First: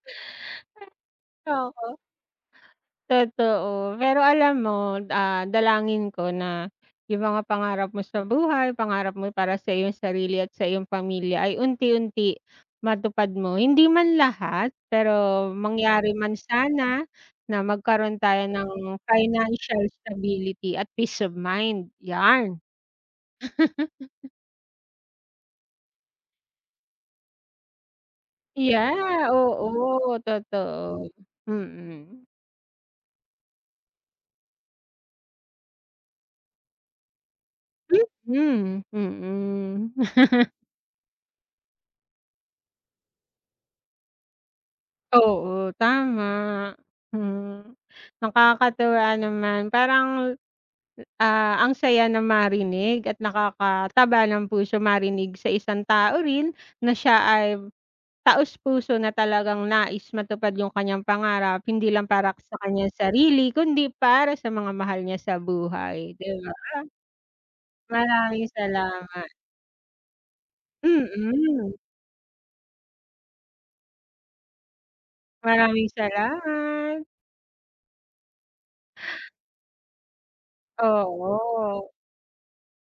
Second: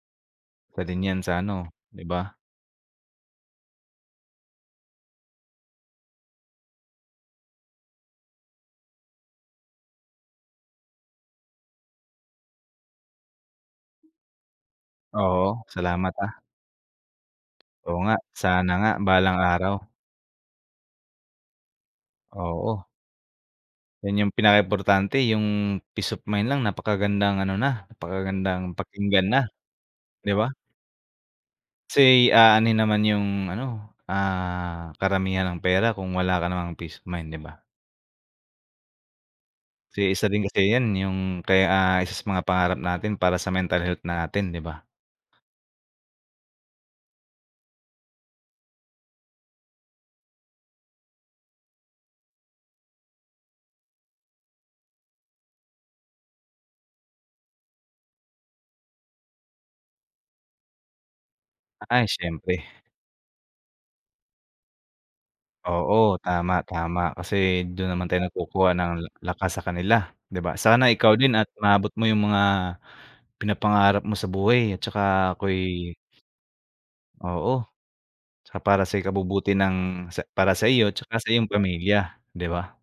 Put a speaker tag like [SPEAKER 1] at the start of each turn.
[SPEAKER 1] Isa din 'yan sa ano,
[SPEAKER 2] Oo.
[SPEAKER 1] 'di ba?
[SPEAKER 2] Totoo, pero alam mo d ah, dalangin ko na 'yong mga pangarap mo sa buhay pangarap mo para sa iyong sarili at sa iyong pamilya ay unti-unti matupad mo. Hindi man lahat, pero
[SPEAKER 1] Oo, salamat,
[SPEAKER 2] mangyari man
[SPEAKER 1] ah.
[SPEAKER 2] sana na
[SPEAKER 1] Oo
[SPEAKER 2] magkaroon
[SPEAKER 1] nga,
[SPEAKER 2] tayo
[SPEAKER 1] sana nga
[SPEAKER 2] ng
[SPEAKER 1] balang
[SPEAKER 2] financial
[SPEAKER 1] araw.
[SPEAKER 2] stability at peace of mind, 'yan.
[SPEAKER 1] Oo. 'Yon 'yong pinaka importante 'yong peace of mind lang napakagandang ano na, napakagandang pakinggan
[SPEAKER 2] Yeah,
[SPEAKER 1] na,
[SPEAKER 2] oo,
[SPEAKER 1] 'di ba?
[SPEAKER 2] totoo. Mm.
[SPEAKER 1] Kasi aanuhin naman 'yong ano, ah, karamihan ng pera kung wala ka namang peace of mind, 'di ba?
[SPEAKER 2] Mhm. Mm.
[SPEAKER 1] Kasi isa din kasi 'yan, 'yong kaya isa sa mga pangarap natin para sa mental health na natin, 'di ba?
[SPEAKER 2] Oo, tama. Hmm. Nakakatuwa naman, parang, ah, ang saya na marinig at nakakataba ng puso marinig sa isang tao rin na siya ay taos-puso na talagang nais matupad 'yong kaniyang pangarap, hindi
[SPEAKER 1] Ay,
[SPEAKER 2] lang para ka sa
[SPEAKER 1] siyempre.
[SPEAKER 2] kaniyang sarili kundi para sa mga mahal niya sa
[SPEAKER 1] Oo,
[SPEAKER 2] buhay, 'di ba?
[SPEAKER 1] tama, tama, kasi do'n naman tayo
[SPEAKER 2] Maraming
[SPEAKER 1] nagkukuha ng la
[SPEAKER 2] salamat.
[SPEAKER 1] lakas sa kanila, 'di ba? Sana ikaw din at
[SPEAKER 2] Mm.
[SPEAKER 1] maabot mo 'yong mga pinapangarap mo sa buhay, at saka
[SPEAKER 2] Maraming
[SPEAKER 1] ako'y
[SPEAKER 2] salamat.
[SPEAKER 1] Oo, 'tsaka para sa ikabubuti ng sa para sa iyo, at saka sa
[SPEAKER 2] Oo.
[SPEAKER 1] iyong pamilya, 'di ba?